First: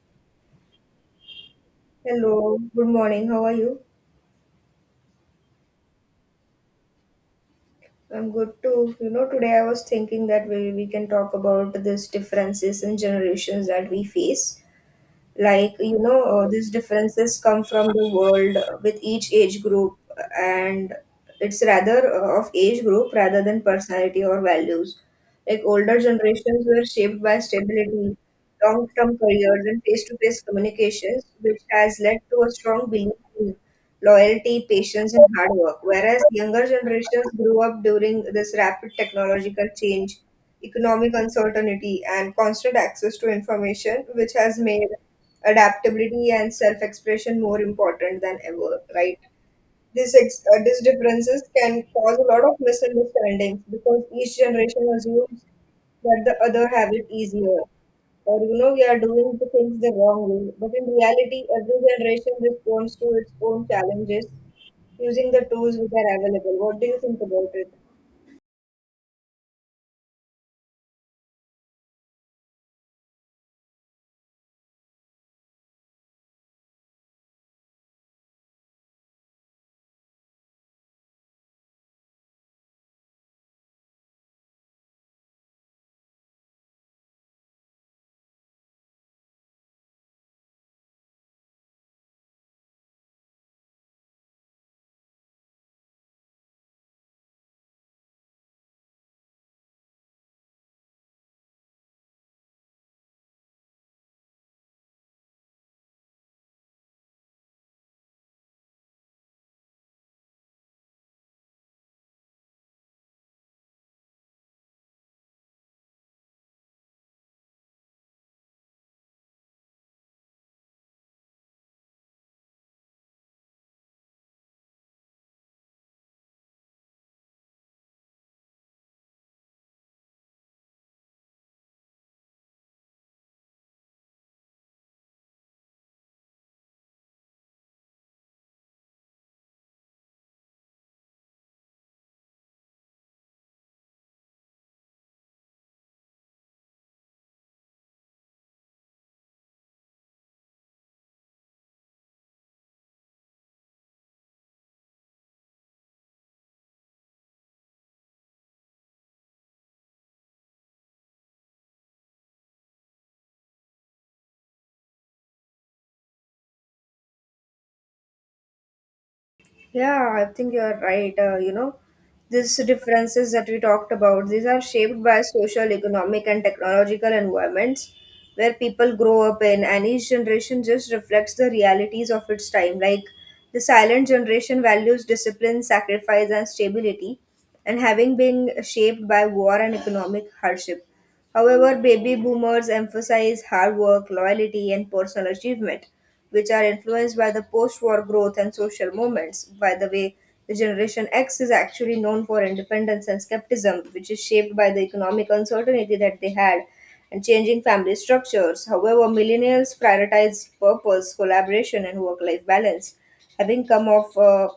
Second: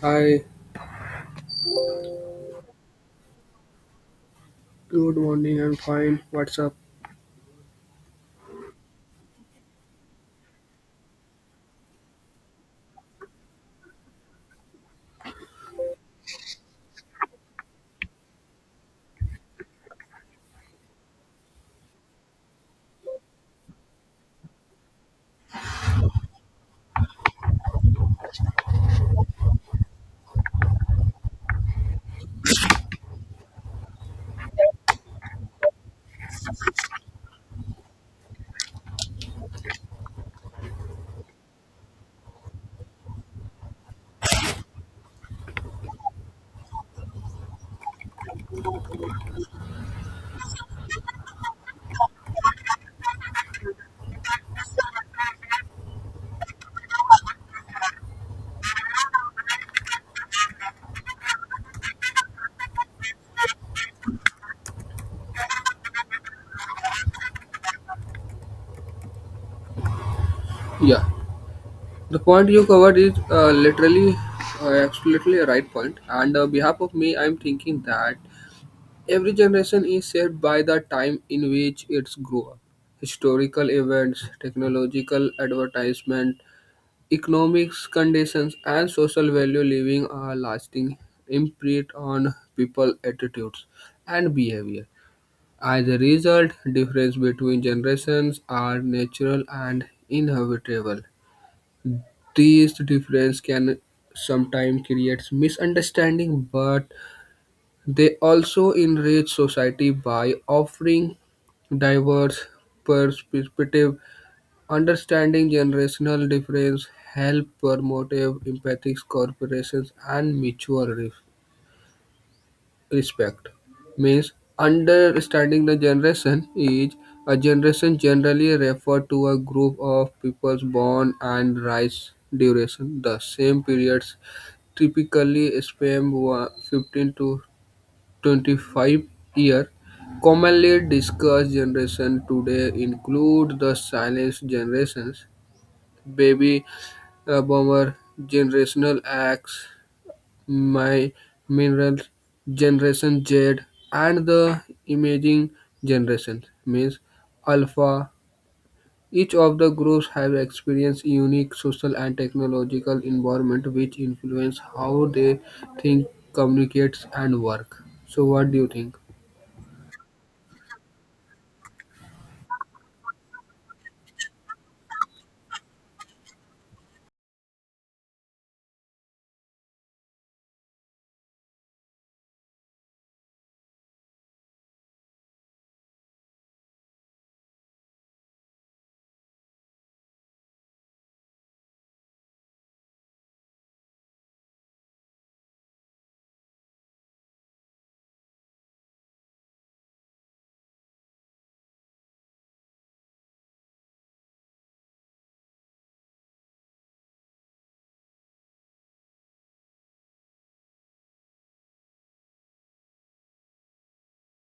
Hi, Hello, good morning. How are you? good morning. I'm fine. What's up? I'm good too. You know, today I was thinking that we can talk about these differences in generations that we face. Like, these differences come from the world with each age group, and it's rather of age group rather than personality or values. Like, older generations were shaped by stability, long term careers, and face to face communications, which has led to a strong belief in loyalty, patience, and hard work. Whereas younger generations grew up during this rapid technological change, economic uncertainty, and constant access to information, which has made adaptability and self expression more important than ever, right? These differences can cause a lot of misunderstandings because each generation assumes that the other have it easier, or we are doing the things the wrong way. But in reality, every generation responds to its own challenges using the tools which are available. What do you think about it? Yeah, the point you covered is literally, absolutely a right point. And on behalf of me, I'm thinking that every generation is shaped by the time in which it's grew up. Historical events, technological advertisement, economics conditions, and social value leaving a lasting imprint on people attitudes and behavior. As a result, differences between generations are natural and inevitable. These differences can sometimes create misunderstanding, but they also enrich society by offering diverse perspective. Understanding generational difference help promote empathy, cooperations, and mutual respect. Respect means understanding the generation is a generation generally refer to a group of peoples born and rise duration the same periods typically span 15 to 25 year commonly discussed generation today include the silent generations baby boomer generational x my mineral generation Z and the emerging generation means alpha. Each of the groups have experienced unique social and technological environment which influence how they think, communicate and work. So what do you think? Yeah, I think you're right. You know, these differences that we talked about, these are shaped by social, economic, and technological environments where people grow up in, and each generation just reflects the realities of its time. Like the silent generation values discipline, sacrifice, and stability, and having been shaped by war and economic hardship. However, baby boomers emphasize hard work, loyalty, and personal achievement, which are influenced by the post war growth and social movements. By the way, the Generation X is actually known for independence and skepticism, which is shaped by the economic uncertainty that they had and changing family structures. However, millennials prioritize purpose, collaboration, and work life balance, having come off.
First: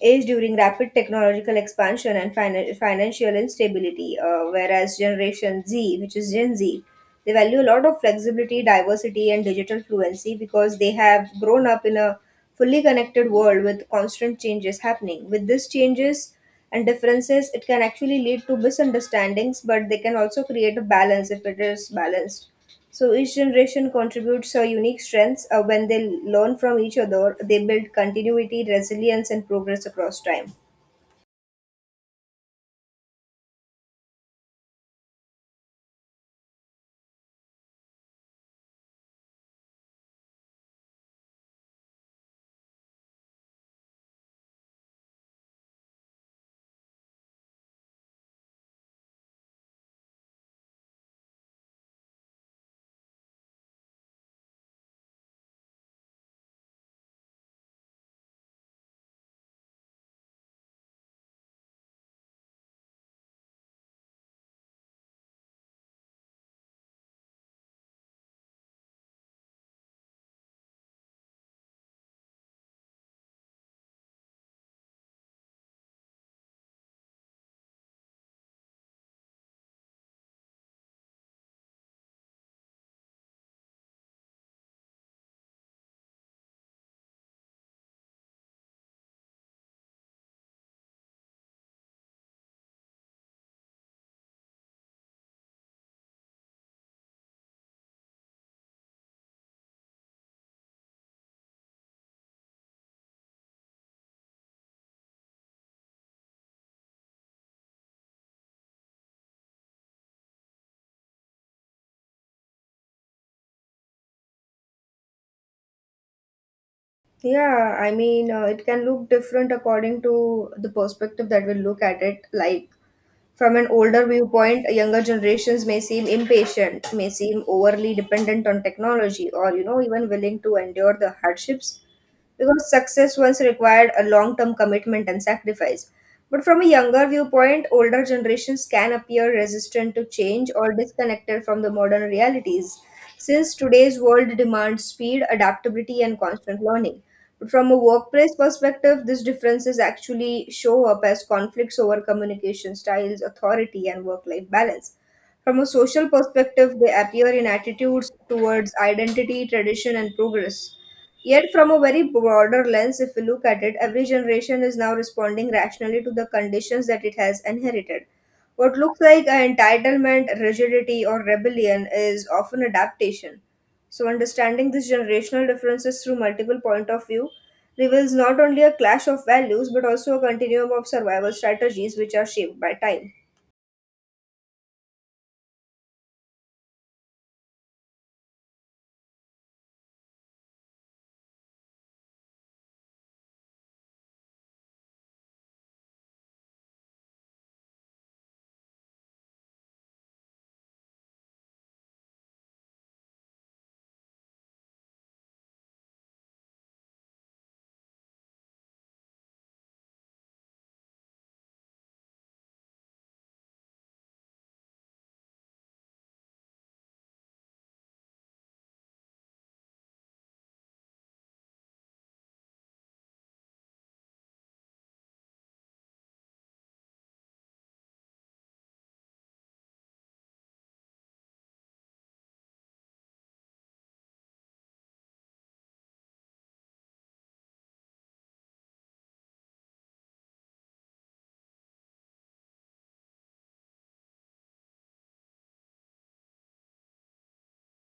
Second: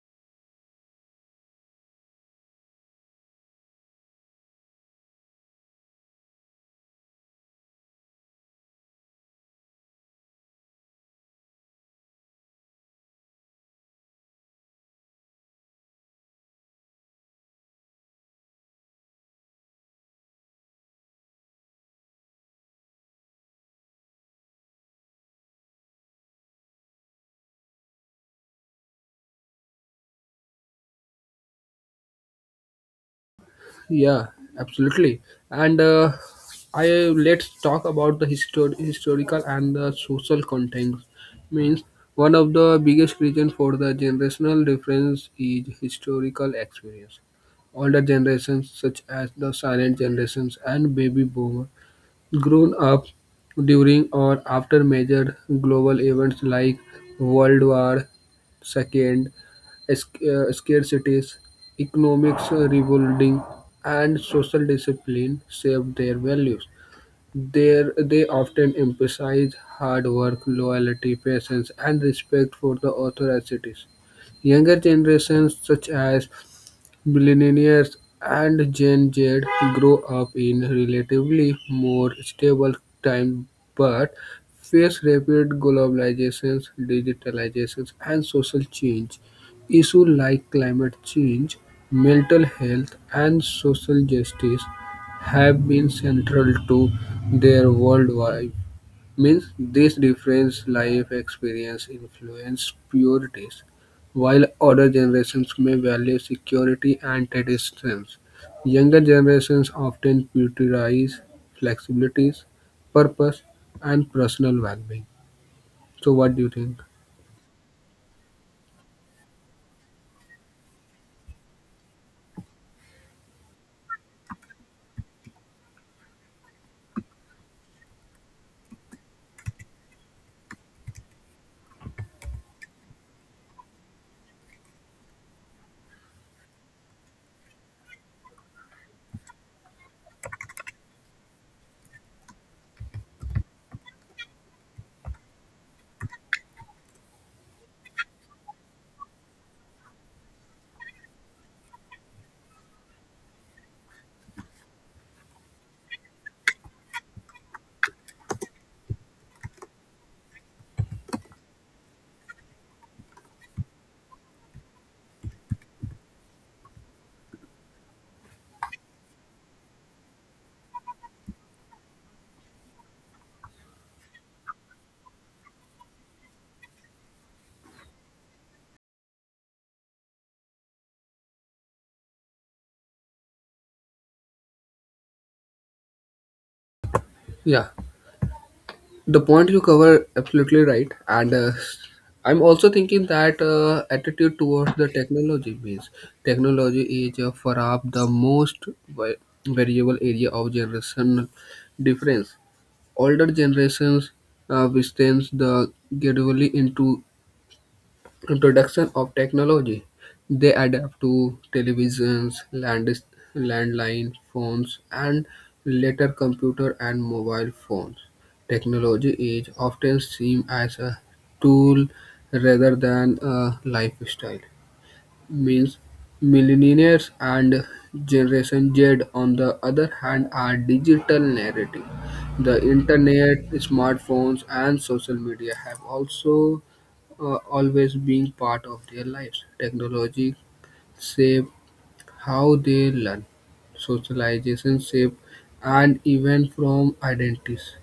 Age during rapid technological expansion and financial instability, whereas Generation Z, which is Gen Z, they value a lot of flexibility, diversity, and digital fluency because they have grown up in a fully connected world with constant changes happening. With these changes, and differences, it can actually lead to misunderstandings, but they can also create a balance if it is balanced. So each generation contributes a unique strengths. When they learn from each other, they build continuity, resilience, and progress across time. Yeah, absolutely. And I Let's talk about the historical and the social context. Means one of the biggest reason for the generational difference is historical experience. Older generations such as the silent generations and baby boomer grown up during or after major global events like World War II, scarcities, economics rebuilding, and social discipline shaped their values. There, they often emphasize hard work, loyalty, patience, and respect for the authorities. Younger generations, such as Millennials and Gen Z grow up in relatively more stable times but face rapid globalization, digitalization, and social change. Issues like climate change, mental health, and social justice have been central to their worldwide. Means this different life experience influence priorities. While older generations may value security and traditions, younger generations often prioritize flexibilities, purpose, and personal well-being. So, what do you think? Yeah, I mean, it can look different according to the perspective that we look at it. Like from an older viewpoint, younger generations may seem impatient, may seem overly dependent on technology, or even willing to endure the hardships because success once required a long term commitment and sacrifice. But from a younger viewpoint, older generations can appear resistant to change or disconnected from the modern realities, since today's world demands speed, adaptability, and constant learning. But from a workplace perspective, these differences actually show up as conflicts over communication styles, authority, and work life balance. From a social perspective, they appear in attitudes towards identity, tradition, and progress. Yet, from a very broader lens, if we look at it, every generation is now responding rationally to the conditions that it has inherited. What looks like an entitlement, rigidity, or rebellion is often adaptation. So, understanding these generational differences through multiple point of view reveals not only a clash of values but also a continuum of survival strategies which are shaped by time. Yeah, the point you cover absolutely right, and I'm also thinking that attitude towards the technology means technology is perhaps the most vi- variable area of generation difference. Older generations withstands the gradually into introduction of technology. They adapt to televisions, landline phones, and later computer and mobile phones. Technology is often seen as a tool rather than a lifestyle means millennials and Generation Z, on the other hand, are digital native. The internet, smartphones, and social media have also always been part of their lives. Technology shape how they learn, socialization shape, and even from identities.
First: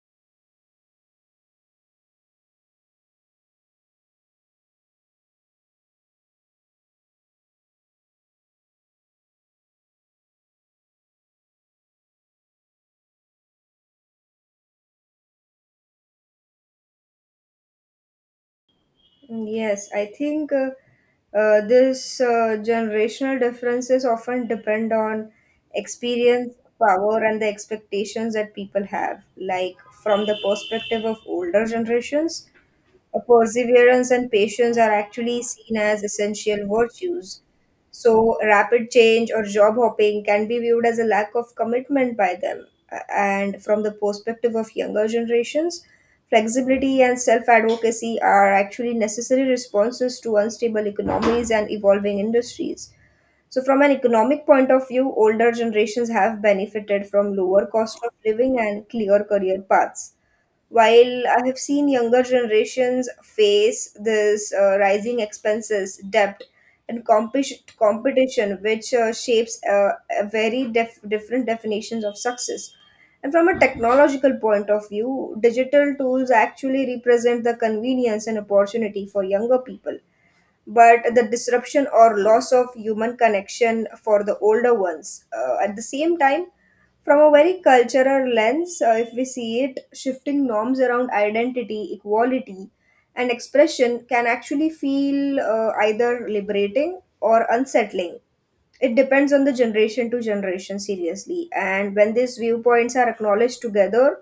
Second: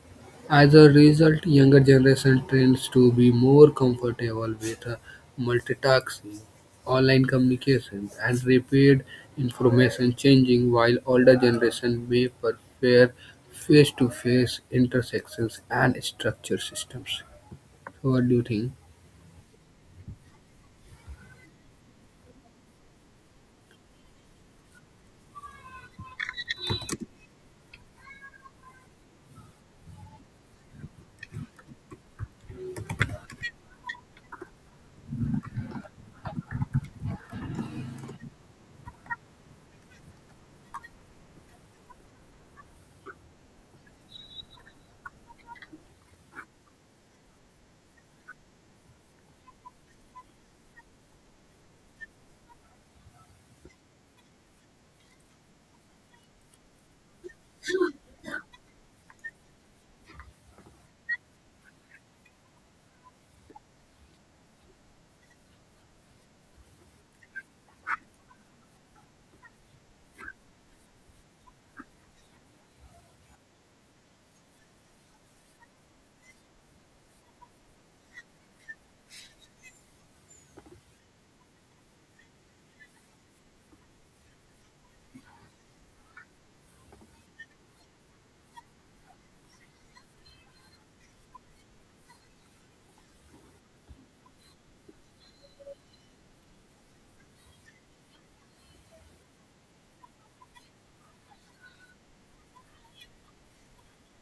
As a result, younger generation tends to be more comfortable with multitasking, online communication, and rapid information changing, while older generation may prefer face-to-face intersections and structured systems. So what do you think? Mm, yes, I think this generational differences often depend on experience, power, and the expectations that people have. Like from the perspective of older generations, perseverance and patience are actually seen as essential virtues. So, rapid change or job hopping can be viewed as a lack of commitment by them. And from the perspective of younger generations, flexibility and self advocacy are actually necessary responses to unstable economies and evolving industries. So, from an economic point of view, older generations have benefited from lower cost of living and clear career paths while I have seen younger generations face this rising expenses, debt, and competition which shapes a different definitions of success. And from a technological point of view, digital tools actually represent the convenience and opportunity for younger people but the disruption or loss of human connection for the older ones. At the same time, from a very cultural lens, if we see it, shifting norms around identity, equality, and expression can actually feel either liberating or unsettling. It depends on the generation to generation, seriously. And when these viewpoints are acknowledged together,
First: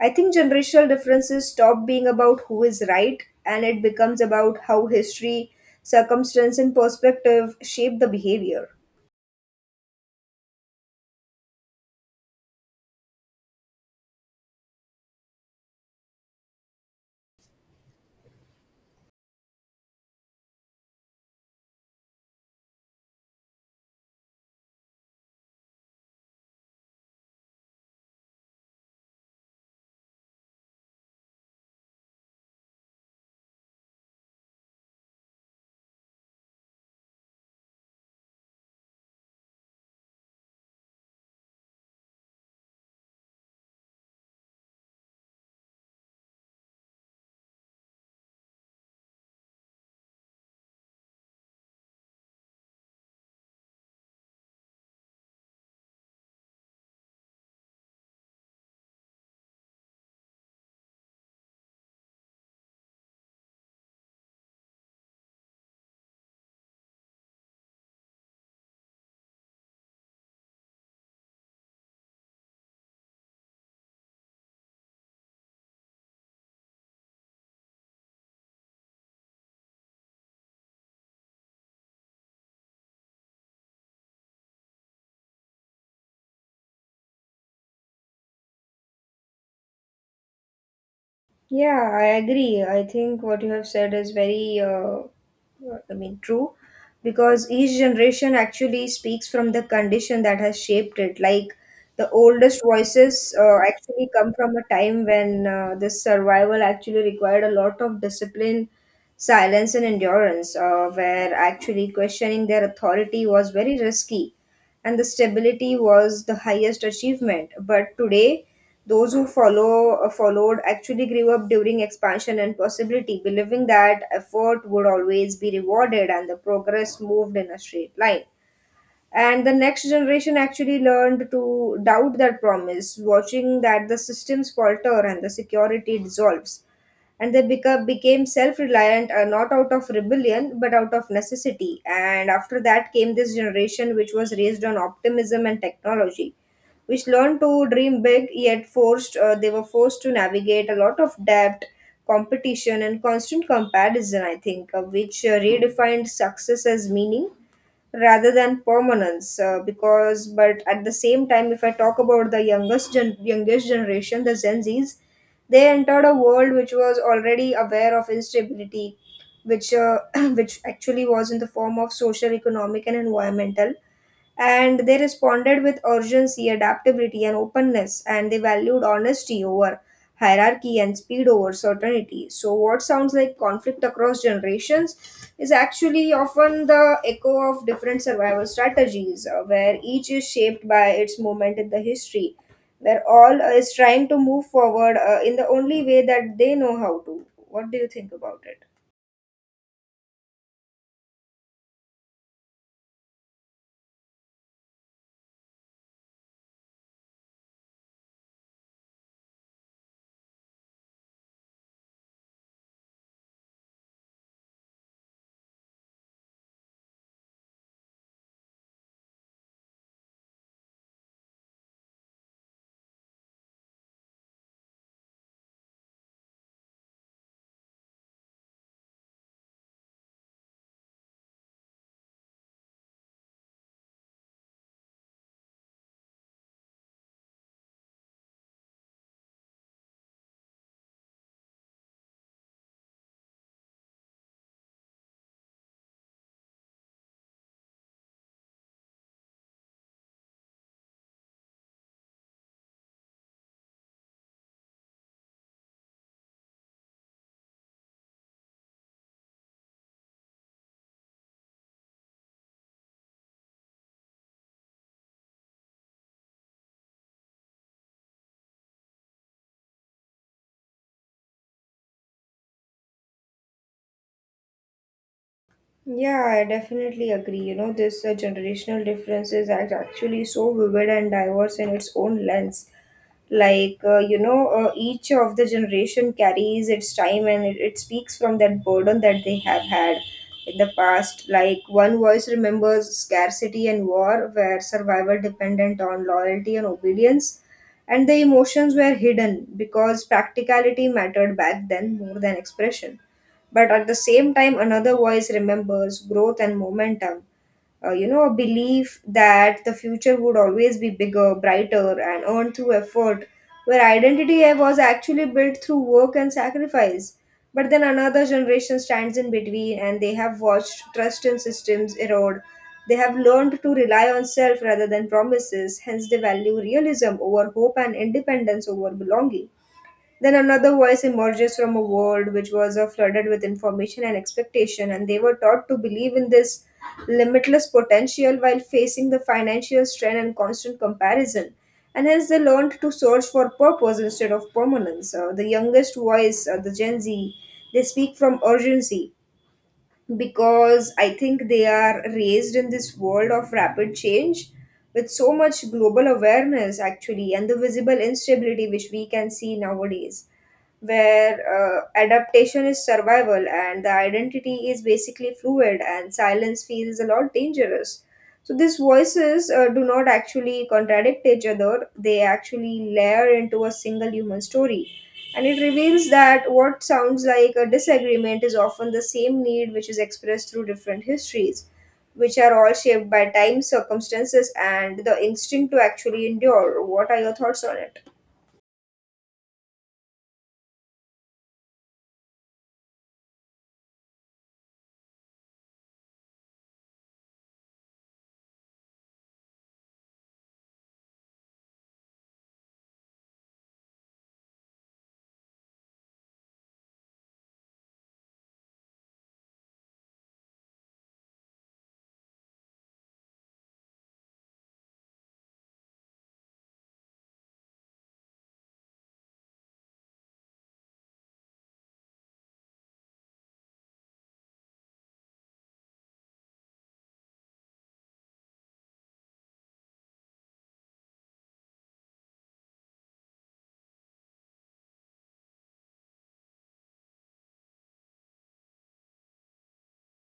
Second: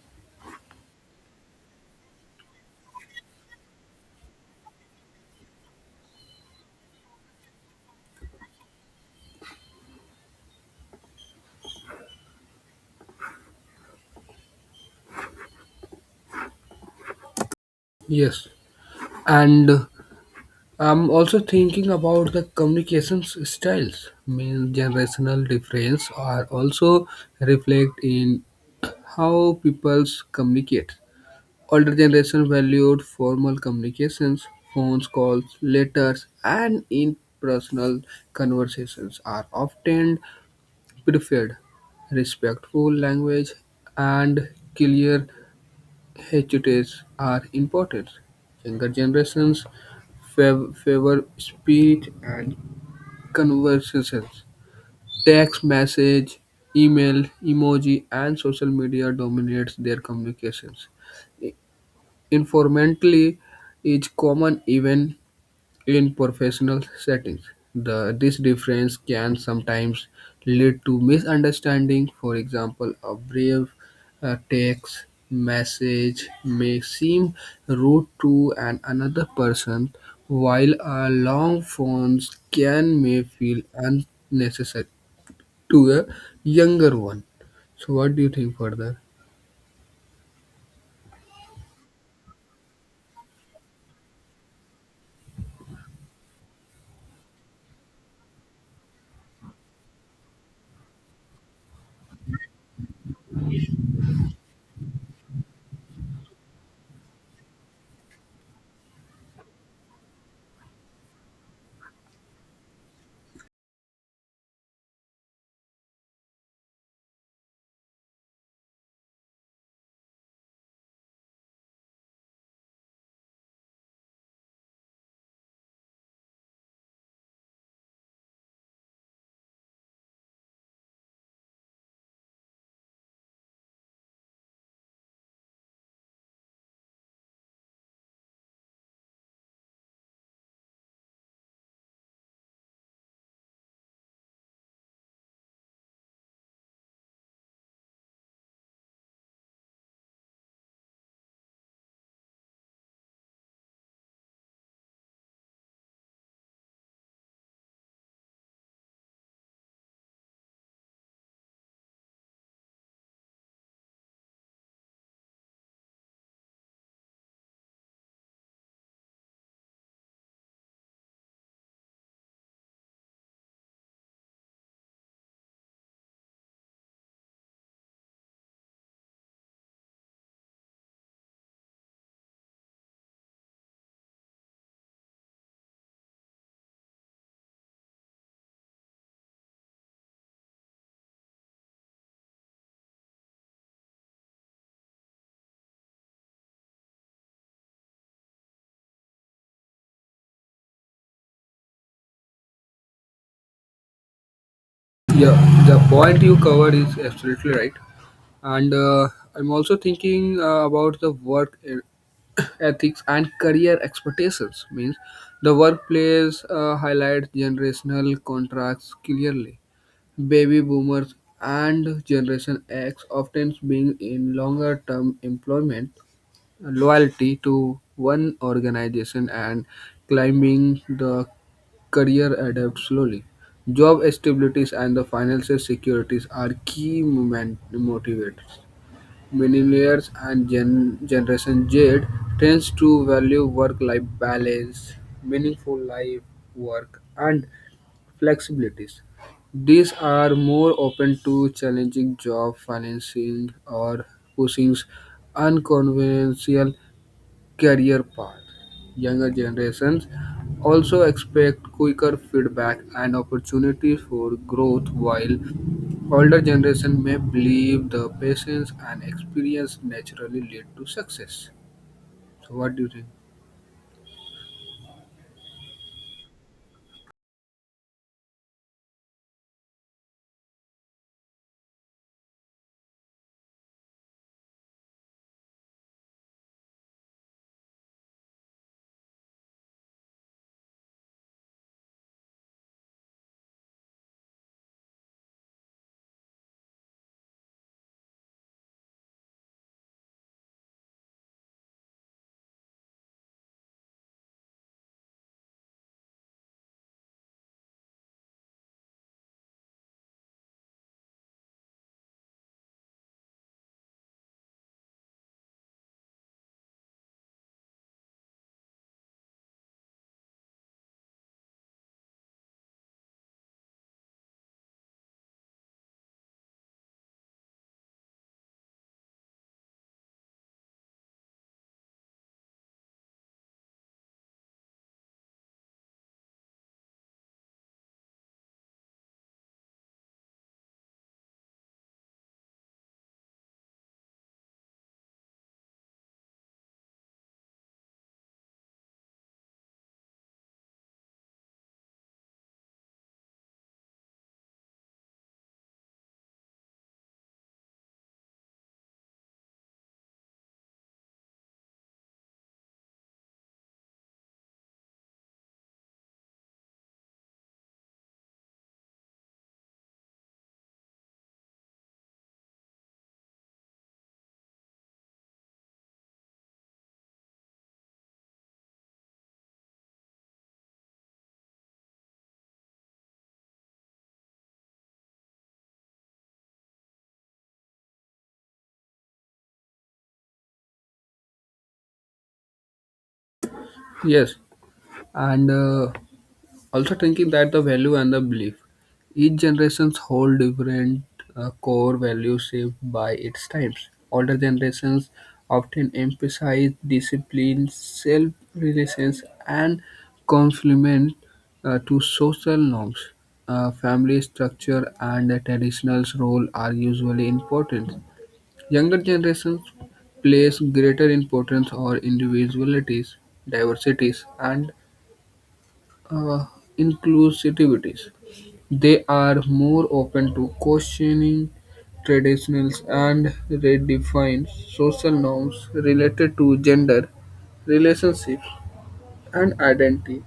I think generational differences stop being about who is right and it becomes about how history, circumstance, and perspective shape the behavior. Yes, and I'm also thinking about the communications styles. Mean generational difference are also reflect in how peoples communicate. Older generation valued formal communications, phone calls, letters, and impersonal conversations are often preferred. Respectful language and clear gestures are important. Younger generations favor speech and conversations. Text message, email, emoji, and social media dominates their communications. Informally, is common even in professional settings. This difference can sometimes lead to misunderstanding. For example, a brief text message may seem rude to an another person, while a long phone can may feel unnecessary to a younger one. So, what do you think further? Yeah, I agree. I think what you have said is very, true, because each generation actually speaks from the condition that has shaped it. Like the oldest voices actually come from a time when this survival actually required a lot of discipline, silence, and endurance, where actually questioning their authority was very risky and the stability was the highest achievement. But today, those who followed actually grew up during expansion and possibility, believing that effort would always be rewarded and the progress moved in a straight line. And the next generation actually learned to doubt that promise, watching that the systems falter and the security dissolves, and they become became self-reliant, not out of rebellion but out of necessity. And after that came this generation which was raised on optimism and technology, which learned to dream big, yet forced they were forced to navigate a lot of debt, competition, and constant comparison. I think which redefined success as meaning rather than permanence because but at the same time, if I talk about the youngest generation, the Gen Z's, they entered a world which was already aware of instability, which which actually was in the form of social, economic, and environmental, and they responded with urgency, adaptability, and openness, and they valued honesty over hierarchy and speed over certainty. So, what sounds like conflict across generations is actually often the echo of different survival strategies, where each is shaped by its moment in the history, where all is trying to move forward in the only way that they know how to. What do you think about it? Yeah, the point you covered is absolutely right. And I'm also thinking about the work ethics and career expectations. Means the workplace highlights generational contracts clearly. Baby boomers and Generation X often being in longer term employment loyalty to one organization and climbing the career adapt slowly. Job stabilities and the financial securities are key motivators. Millennials and Generation Z tends to value work-life balance, meaningful life work, and flexibilities. These are more open to challenging job financing or pushing unconventional career path. Younger generations also expect quicker feedback and opportunities for growth, while older generation may believe the patience and experience naturally lead to success. So, what do you think? Yeah, I definitely agree. You know, this generational differences are actually so vivid and diverse in its own lens. Like, each of the generation carries its time and it speaks from that burden that they have had in the past. Like, one voice remembers scarcity and war, where survival dependent on loyalty and obedience, and the emotions were hidden because practicality mattered back then more than expression. But at the same time, another voice remembers growth and momentum. You know, a belief that the future would always be bigger, brighter, and earned through effort, where identity was actually built through work and sacrifice. But then another generation stands in between and they have watched trust in systems erode. They have learned to rely on self rather than promises, hence, they value realism over hope and independence over belonging. Then another voice emerges from a world which was flooded with information and expectation, and they were taught to believe in this limitless potential while facing the financial strain and constant comparison. And hence, they learned to search for purpose instead of permanence. The youngest voice, the Gen Z, they speak from urgency because I think they are raised in this world of rapid change with so much global awareness, actually, and the visible instability which we can see nowadays, where adaptation is survival and the identity is basically fluid, and silence feels a lot dangerous. So, these voices do not actually contradict each other, they actually layer into a single human story and it reveals that what sounds like a disagreement is often the same need which is expressed through different histories, which are all shaped by time, circumstances, and the instinct to actually endure. What are your thoughts on it? Yes, and also thinking that the value and the belief each generations hold different core values shaped by its times older generations often emphasize discipline self-reliance and complement to social norms. Family structure and the traditional role are usually important younger generations place greater importance on individualities diversities and uh, inclusivities. They are more open to questioning traditionals and redefine social norms related to gender, relationships, and identity.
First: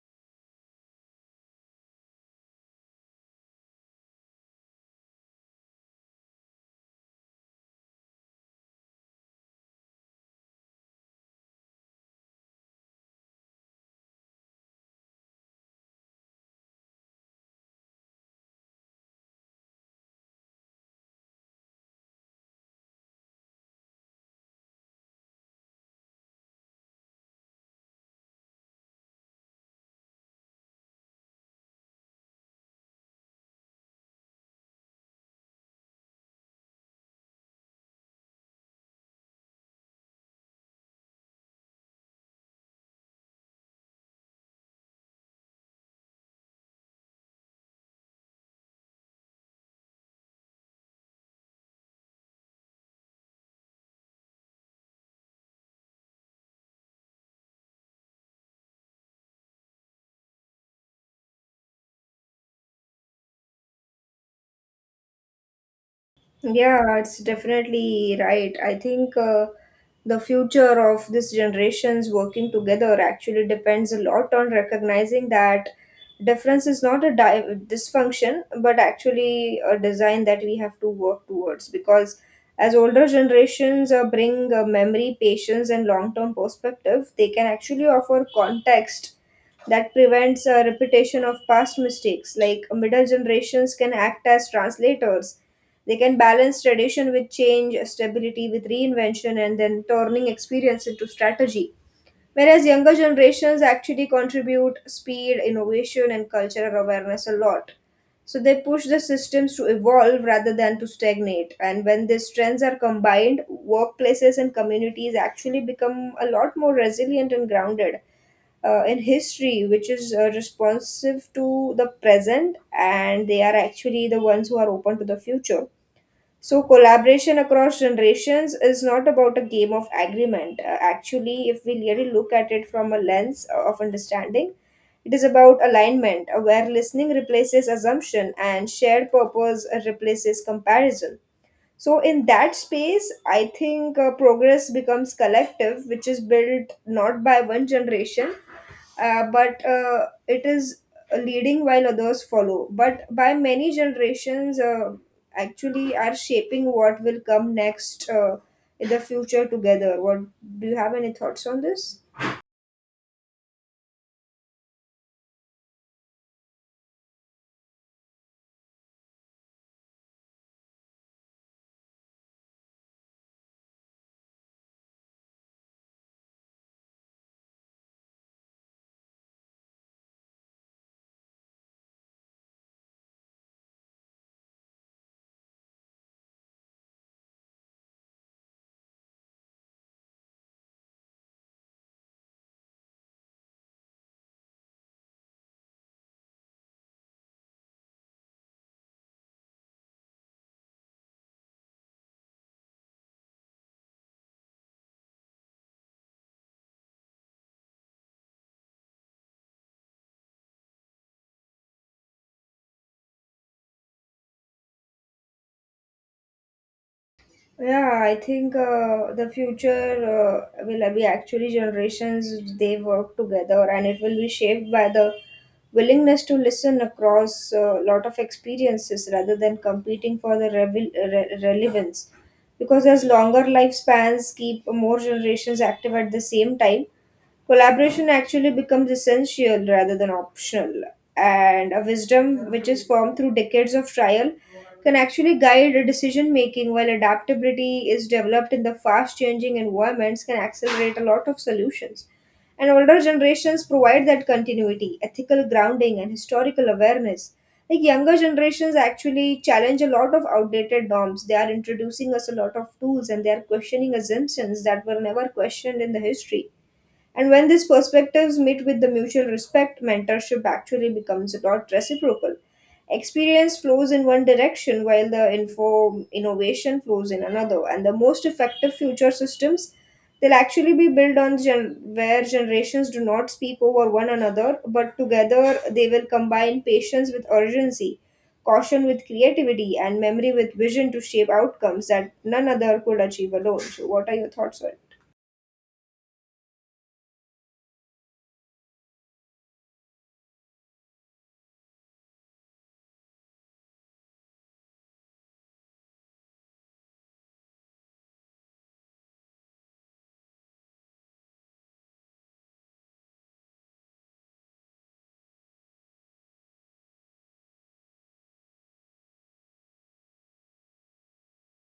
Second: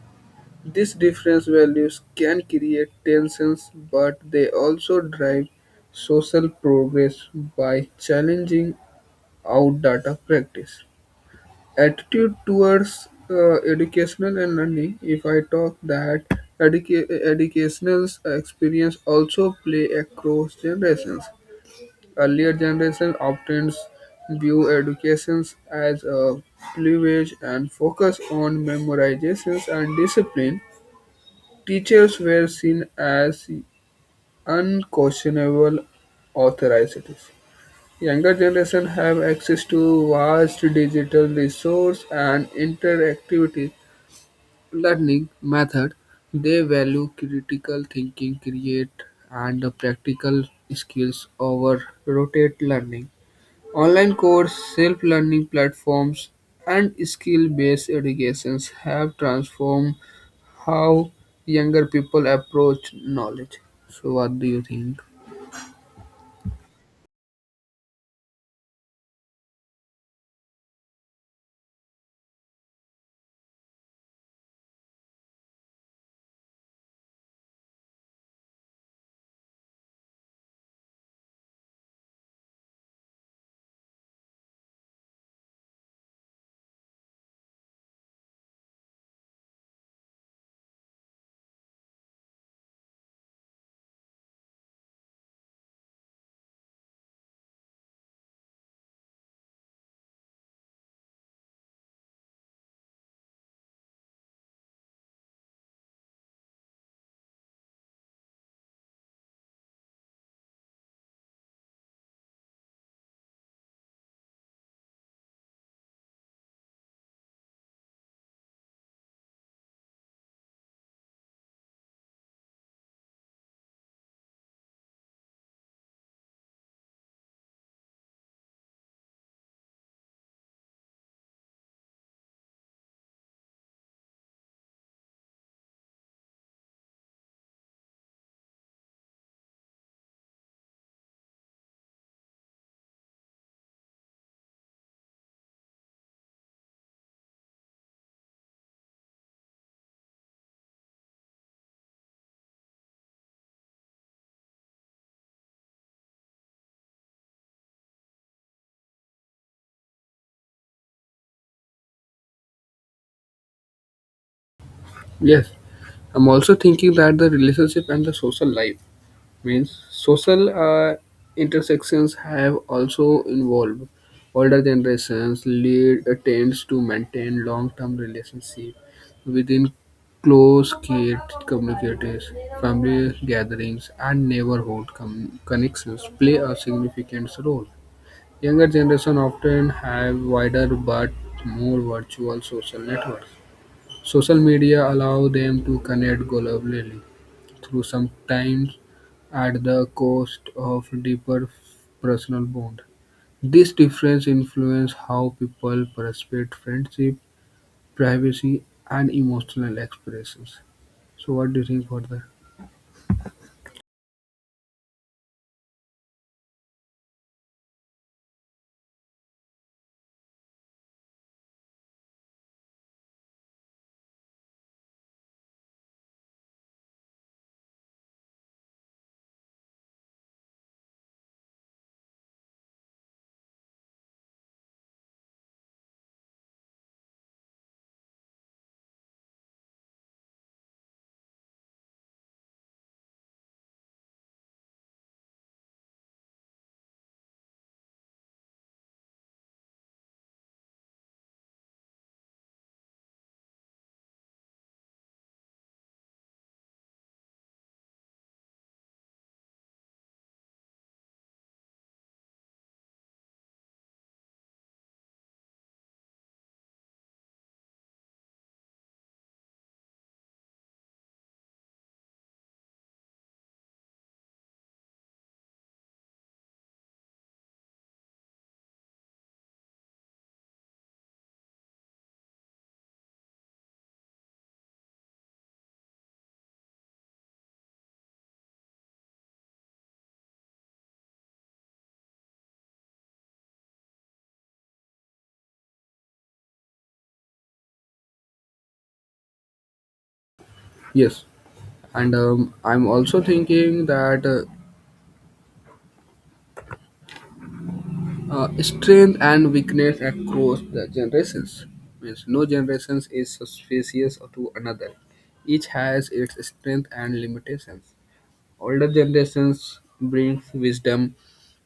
These different values can create tensions, but they also drive social progress by challenging outdated practice attitude towards educational and learning if I talk that educational experience also play across generations earlier generation often view educations as a privilege and focus on memorizations and discipline teachers were seen as unquestionable authorities. Younger generation have access to vast digital resource and interactivity learning method, they value critical thinking, create and practical skills over rotate learning. Online course, self-learning platforms, and skill-based educations have transformed how younger people approach knowledge. So, what do you think? Yeah, it's definitely right. I think the future of this generations working together actually depends a lot on recognizing that difference is not a dysfunction, but actually a design that we have to work towards. Because as older generations bring memory, patience, and long term perspective, they can actually offer context that prevents a repetition of past mistakes. Like middle generations can act as translators. They can balance tradition with change, stability with reinvention, and then turning experience into strategy. Whereas younger generations actually contribute speed, innovation, and cultural awareness a lot. So they push the systems to evolve rather than to stagnate. And when these trends are combined, workplaces and communities actually become a lot more resilient and grounded in history, which is responsive to the present, and they are actually the ones who are open to the future. So collaboration across generations is not about a game of agreement. Actually, if we really look at it from a lens of understanding, it is about alignment, where listening replaces assumption and shared purpose replaces comparison. So, in that space, I think progress becomes collective, which is built not by one generation, but it is leading while others follow, but by many generations, actually, are shaping what will come next in the future together. What Do you have any thoughts on this? Yes, I'm also thinking that the relationship and the social life. Means social intersections have also involved older generations lead attempts to maintain long-term relationship within close kid communities family gatherings and neighborhood connections play a significant role younger generation often have wider but more virtual social networks social media allow them to connect globally through, sometimes at the cost of deeper personal bond. This difference influence how people perceive friendship, privacy, and emotional expressions. So, what do you think further? Yeah, I think the future will be actually generations they work together, and it will be shaped by the willingness to listen across a lot of experiences rather than competing for the relevance. Because as longer lifespans keep more generations active at the same time, collaboration actually becomes essential rather than optional, and a wisdom which is formed through decades of trial can actually guide decision making, while adaptability is developed in the fast changing environments can accelerate a lot of solutions. And older generations provide that continuity, ethical grounding, and historical awareness. Like, younger generations actually challenge a lot of outdated norms. They are introducing us a lot of tools, and they are questioning assumptions that were never questioned in the history. And when these perspectives meet with the mutual respect, mentorship actually becomes not reciprocal. Experience flows in one direction while the info innovation flows in another. And the most effective future systems, they'll actually be built on where generations do not speak over one another, but together they will combine patience with urgency, caution with creativity, and memory with vision to shape outcomes that none other could achieve alone. So, what are your thoughts on Yes, and I'm also thinking that strength and weakness across the generations means no generation is suspicious to another. Each has its strength and limitations. Older generations brings wisdom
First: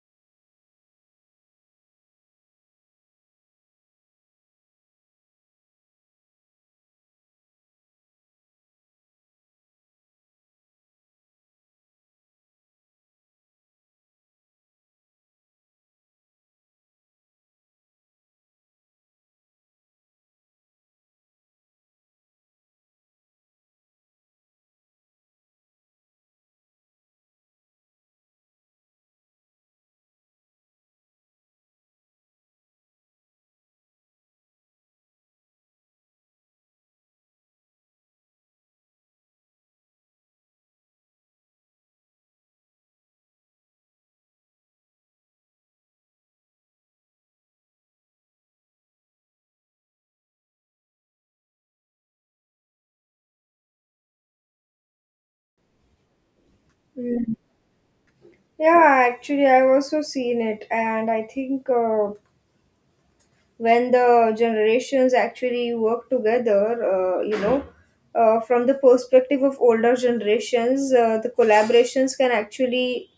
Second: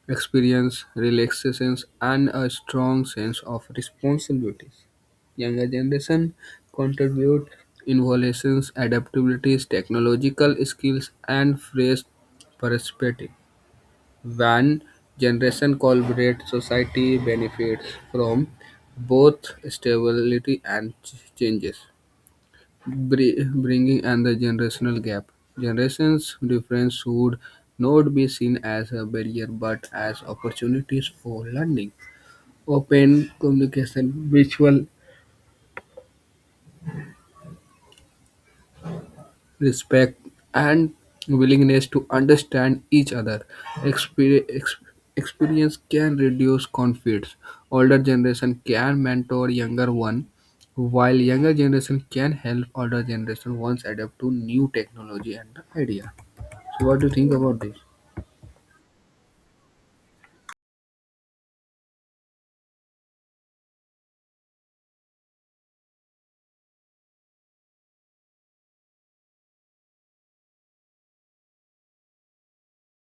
experience, relaxations, and a strong sense of responsibilities. Younger generation contribute innovations, adaptabilities, technological skills, and fresh perspective. When generation collaborate, society benefits from both stability and changes bringing and the generational gap. Generations difference would not be seen as a barrier but as opportunities for learning. Open communication, mutual respect, and willingness to understand each other. Exper- ex- Experience can reduce conflicts. Older generation can mentor younger one, while younger generation can help older generation once adapt to new technology and idea. So, what do you think it? about this? Yeah, actually, I've also seen it, and I think when the generations actually work together, you know, from the perspective of older generations, the collaborations can actually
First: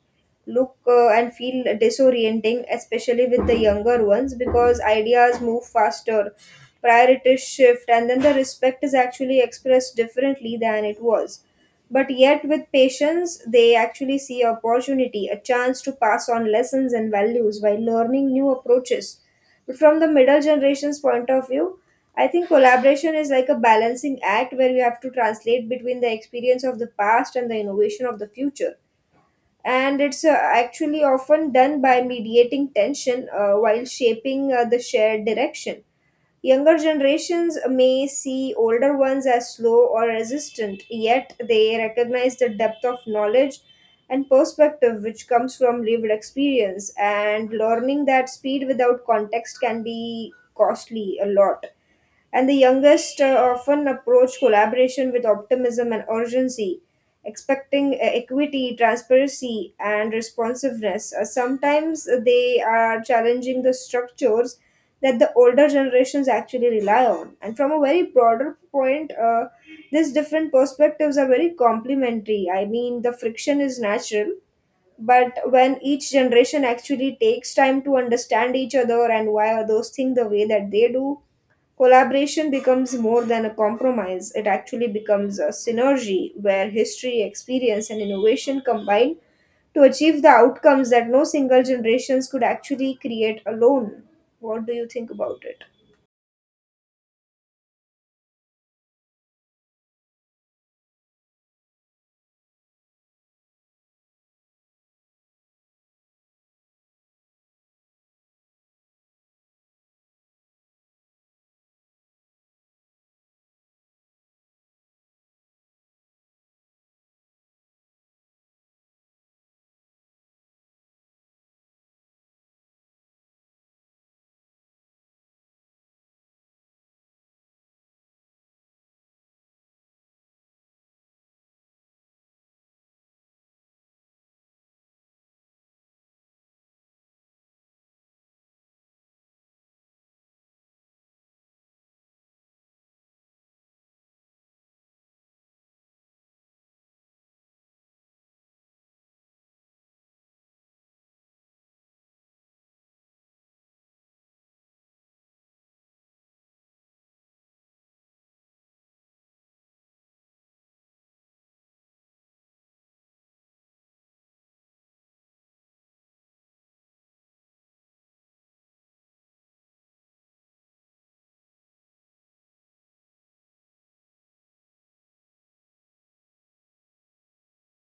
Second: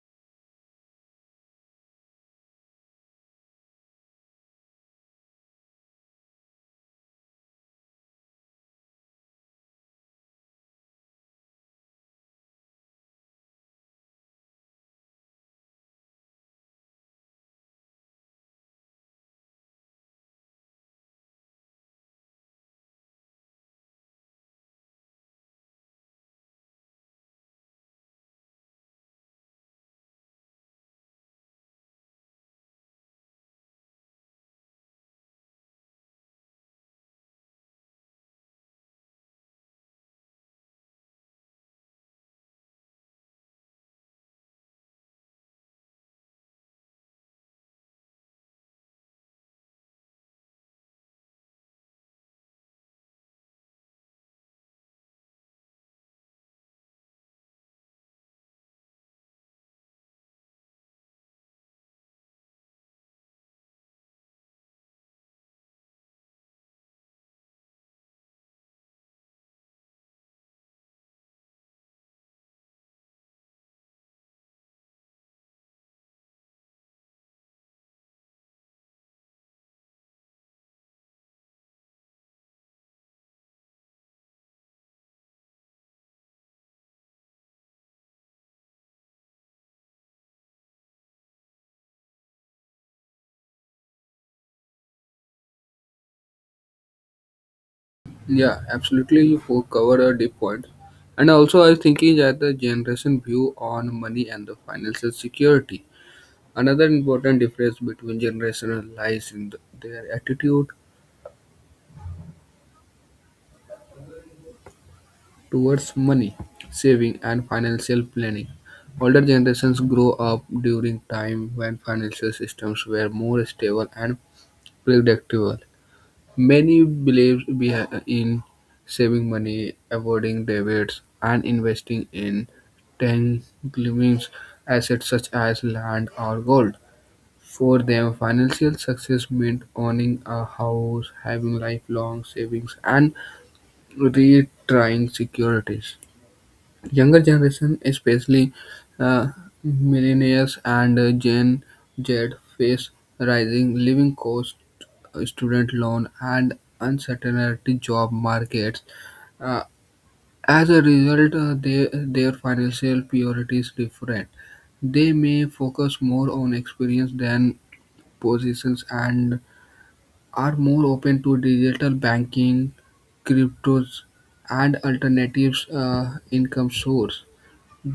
look and feel disorienting, especially with the younger ones, because ideas move faster, priorities shift, and then the respect is actually expressed differently than it was. But yet, with patience, they actually see opportunity, a chance to pass on lessons and values while learning new approaches. But from the middle generation's point of view, I think collaboration is like a balancing act where you have to translate between the experience of the past and the innovation of the future, and it's actually often done by mediating tension while shaping the shared direction. Younger generations may see older ones as slow or resistant, yet they recognize the depth of knowledge and perspective which comes from lived experience, and learning that speed without context can be costly a lot. And the youngest often approach collaboration with optimism and urgency, expecting equity, transparency, and responsiveness. Sometimes they are challenging the structures that the older generations actually rely on. And from a very broader point, these different perspectives are very complementary. I mean, the friction is natural, but when each generation actually takes time to understand each other and why others think the way that they do, collaboration becomes more than a compromise. It actually becomes a synergy where history, experience, and innovation combine to achieve the outcomes that no single generations could actually create alone. What do you think about it? Yeah, absolutely. You covered a deep point. And also, I was thinking that the generation view on money and the financial security. Another important difference between generations lies in their attitude towards money, saving, and financial planning. Older generations grow up during time when financial systems were more stable and predictable. Many believe in saving money, avoiding debts, and investing in tangible assets such as land or gold. For them, financial success meant owning a house, having lifelong savings, and retiring securities younger generation, especially uh, millennials and Gen Z, face rising living costs, student loan, and uncertainty job markets. Uh, as a result, their financial priorities different. They may focus more on experience than positions and are more open to digital banking, cryptos, and alternatives income source.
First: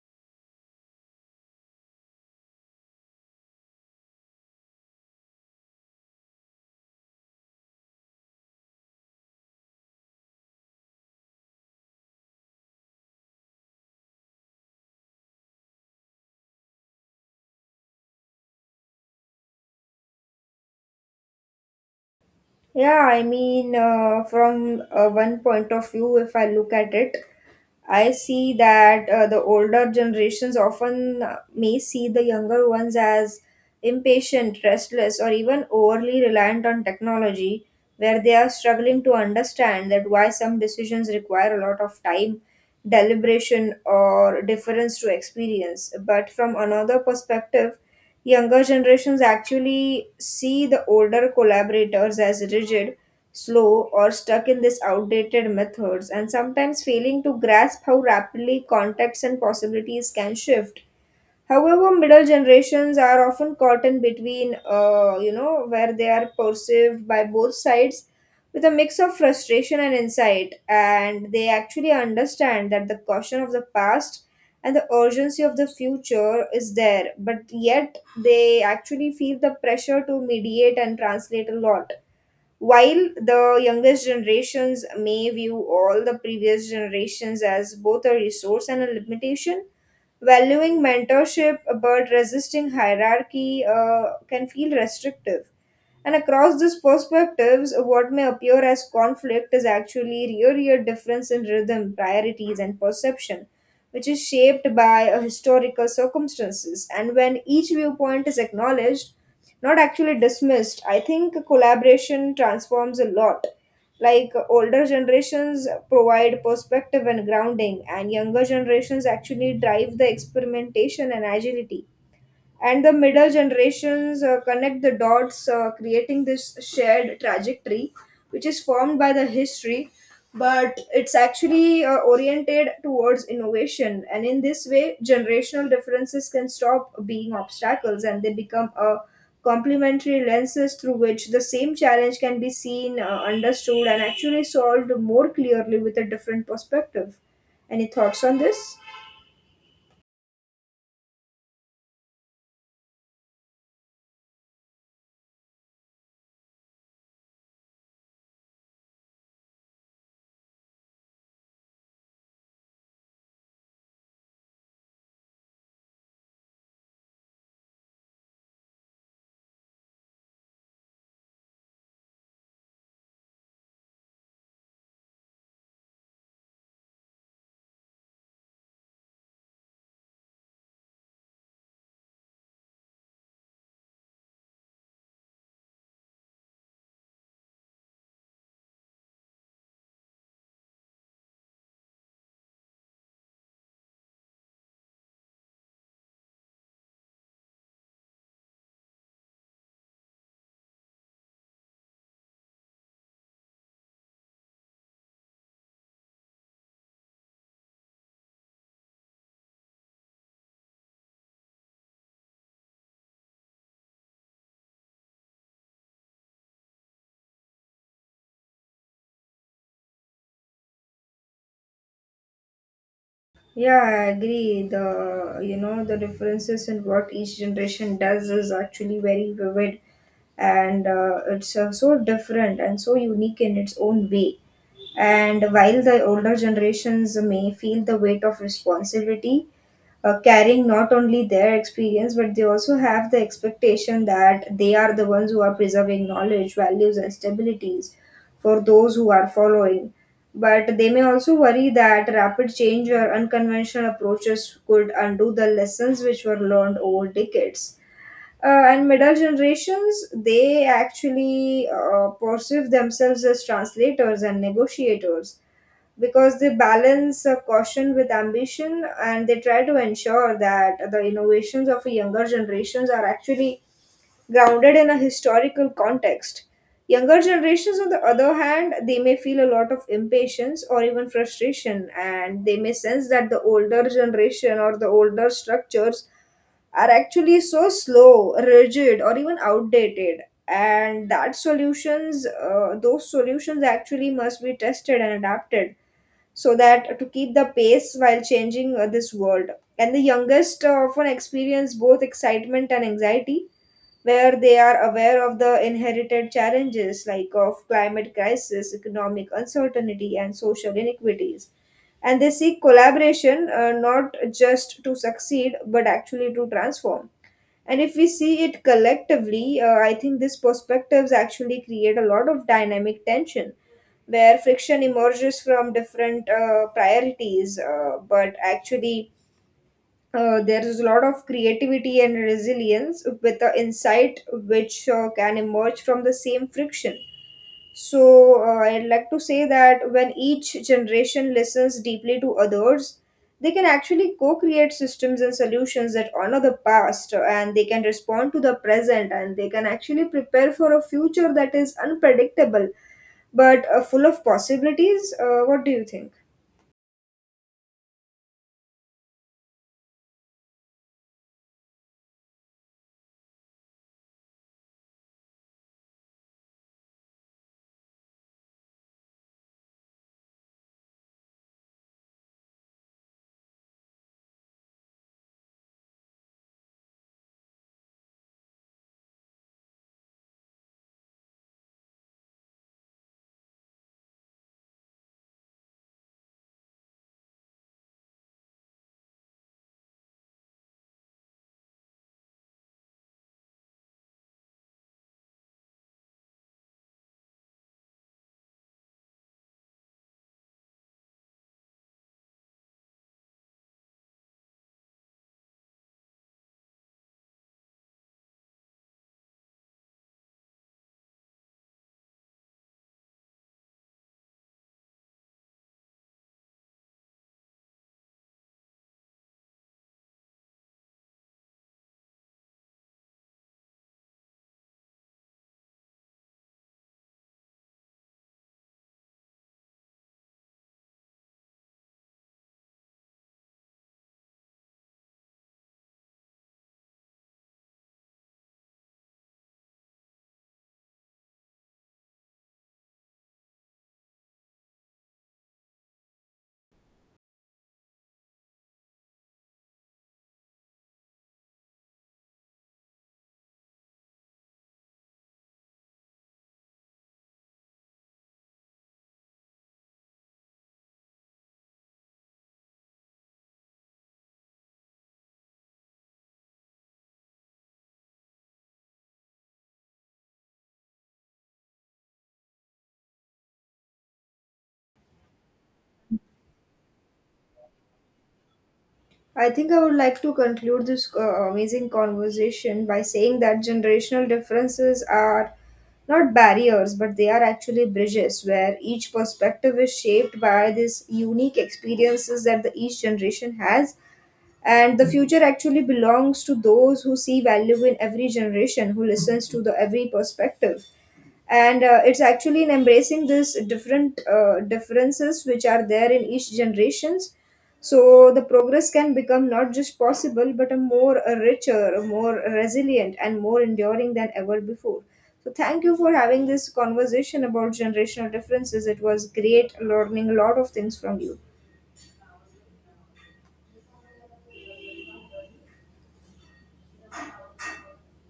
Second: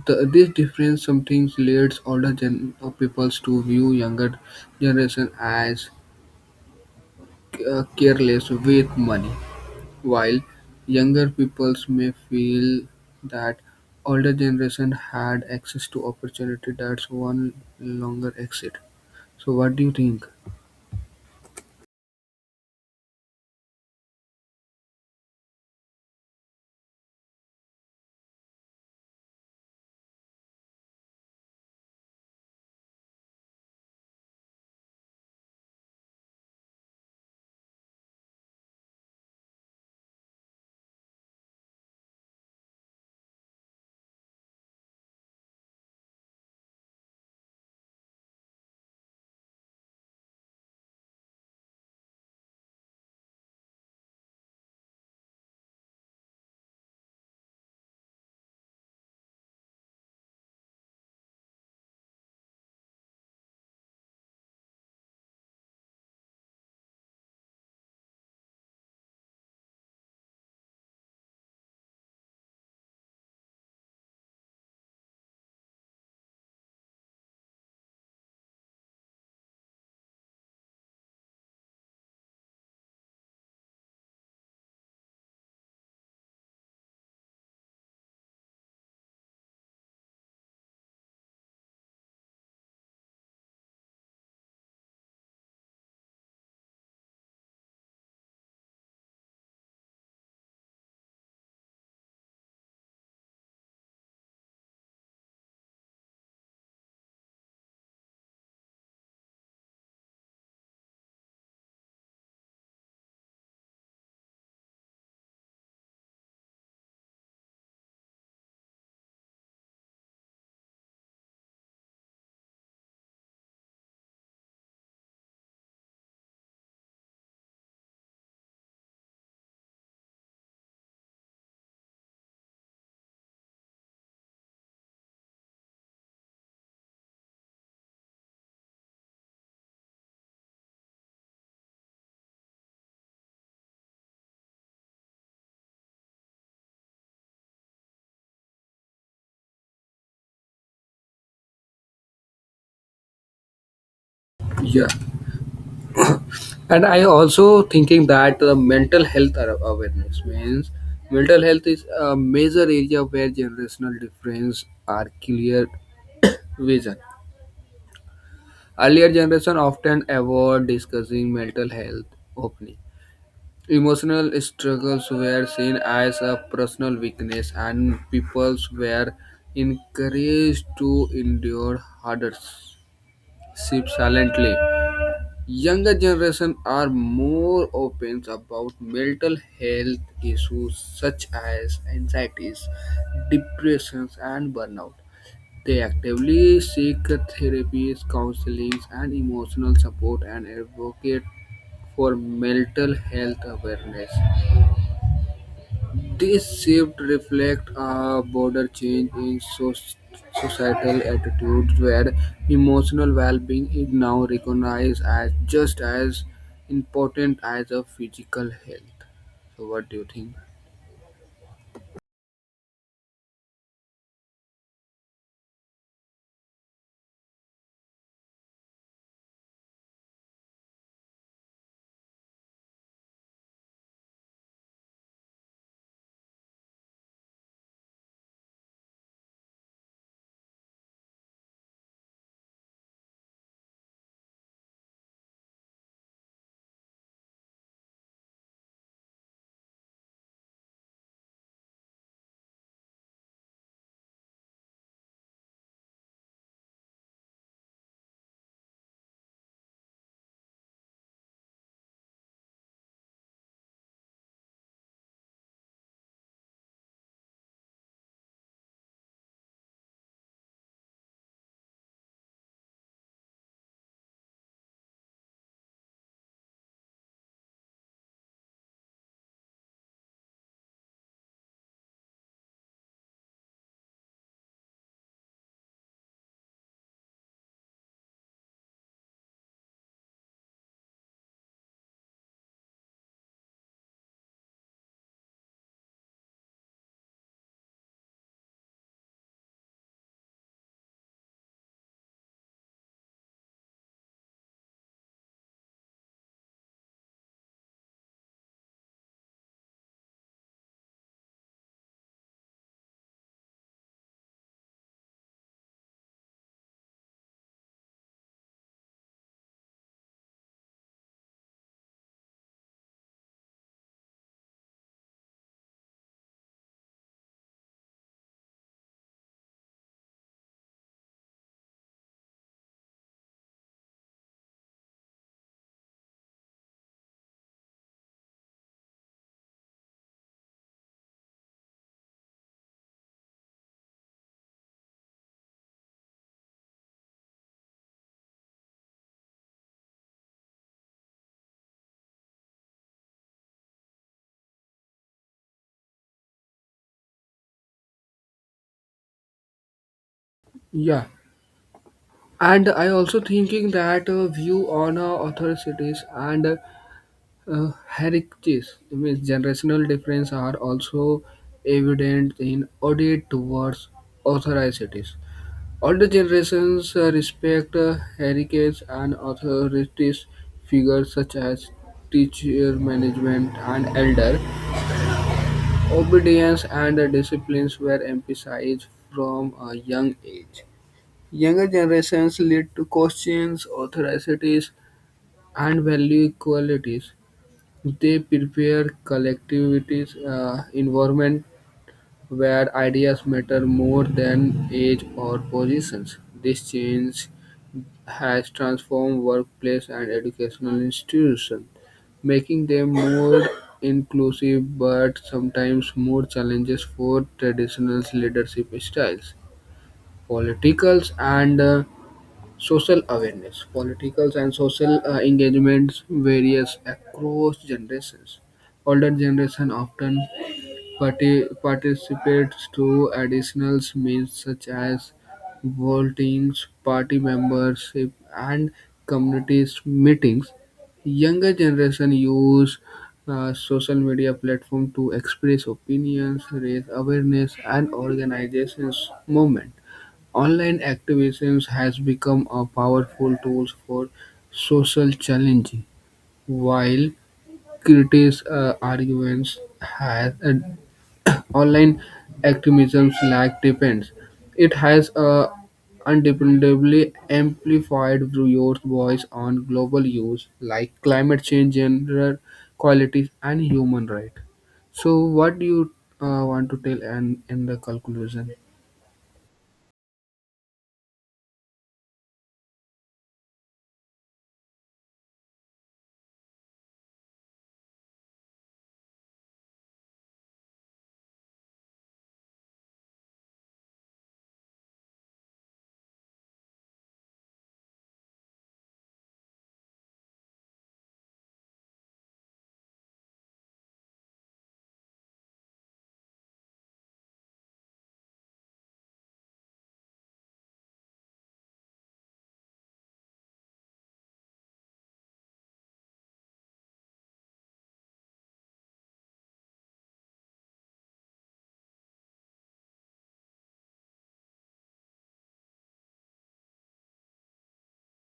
This difference sometimes leads older peoples to view younger generation as careless with money, while younger peoples may feel that older generation had access to opportunity that's one longer exit. So what do you think? Yeah, I mean, from one point of view, if I look at it, I see that the older generations often may see the younger ones as impatient, restless, or even overly reliant on technology, where they are struggling to understand that why some decisions require a lot of time, deliberation, or difference to experience. But from another perspective, younger generations actually see the older collaborators as rigid, slow, or stuck in these outdated methods and sometimes failing to grasp how rapidly contexts and possibilities can shift. However, middle generations are often caught in between, you know, where they are perceived by both sides with a mix of frustration and insight, and they actually understand that the caution of the past and the urgency of the future is there, but yet they actually feel the pressure to mediate and translate a lot, while the youngest generations may view all the previous generations as both a resource and a limitation, valuing mentorship but resisting hierarchy can feel restrictive. And across these perspectives, what may appear as conflict is actually really a difference in rhythm, priorities, and perception, which is shaped by historical circumstances. And when each viewpoint is acknowledged, not actually dismissed, I think collaboration transforms a lot. Like, older generations provide perspective and grounding, and younger generations actually drive the experimentation and agility, and the middle generations connect the dots, creating this shared trajectory which is formed by the history, but it's actually oriented towards innovation. And in this way, generational differences can stop being obstacles and they become a complementary lenses through which the same challenge can be seen, understood, and actually solved more clearly with a different perspective. Any thoughts on this? Yeah, and I also thinking that the mental health awareness means mental health is a major area where generational difference are clear vision. Earlier generation often avoid discussing mental health openly. Emotional struggles were seen as a personal weakness, and people were encouraged to endure hardship silently. Younger generation are more open about mental health issues such as anxieties, depressions, and burnout. They actively seek therapies, counseling, and emotional support and advocate for mental health awareness. This shift reflects a broader change in societal attitudes where emotional well-being is now recognized as just as important as a physical health. So what do you think? Yeah, I agree. The You know, the differences in what each generation does is actually very vivid, and it's so different and so unique in its own way. And while the older generations may feel the weight of responsibility, carrying not only their experience, but they also have the expectation that they are the ones who are preserving knowledge, values, and stabilities for those who are following. But they may also worry that rapid change or unconventional approaches could undo the lessons which were learned over decades. And middle generations, they actually perceive themselves as translators and negotiators, because they balance caution with ambition, and they try to ensure that the innovations of younger generations are actually grounded in a historical context. Younger generations, on the other hand, they may feel a lot of impatience or even frustration, and they may sense that the older generation or the older structures are actually so slow, rigid, or even outdated. And that solutions, those solutions actually must be tested and adapted so that to keep the pace while changing this world. And the youngest often experience both excitement and anxiety, where they are aware of the inherited challenges like of climate crisis, economic uncertainty, and social inequities. And they seek collaboration not just to succeed but actually to transform. And if we see it collectively, I think these perspectives actually create a lot of dynamic tension where friction emerges from different priorities, but actually there is a lot of creativity and resilience with the insight which can emerge from the same friction. So, I'd like to say that when each generation listens deeply to others, they can actually co create systems and solutions that honor the past and they can respond to the present and they can actually prepare for a future that is unpredictable but full of possibilities. What do you think? Yeah, and I also thinking that a view on authorities and heritages, I mean, generational difference are also evident in audit towards authorities. Older generations respect heritage and authorities figures such as teacher management and elder. Obedience and disciplines were emphasized from a young age. Younger generations lead to questions, authorities, and value equalities. They prepare collectivities, environment where ideas matter more than age or positions. This change has transformed workplace and educational institutions, making them more inclusive but sometimes more challenges for traditional leadership styles. Politicals and social awareness, political and social engagements varies across generations. Older generation often participates to additional means such as voting, party membership, and community meetings. Younger generation use social media platform to express opinions, raise awareness, and organizations movement. Online activism has become a powerful tool for social change, while critics arguments has online activism's lack depends. It has undependably amplified your voice on global issues like climate change, gender equality, and human rights. So, what do you want to tell and in the conclusion? I think I would like to conclude this amazing conversation by saying that generational differences are not barriers, but they are actually bridges, where each perspective is shaped by these unique experiences that the each generation has. And the future actually belongs to those who see value in every generation, who listens to the every perspective, and it's actually in embracing these different differences which are there in each generations, so the progress can become not just possible but a more a richer, a more resilient, and more enduring than ever before. So thank you for having this conversation about generational differences. It was great learning a lot of things from you.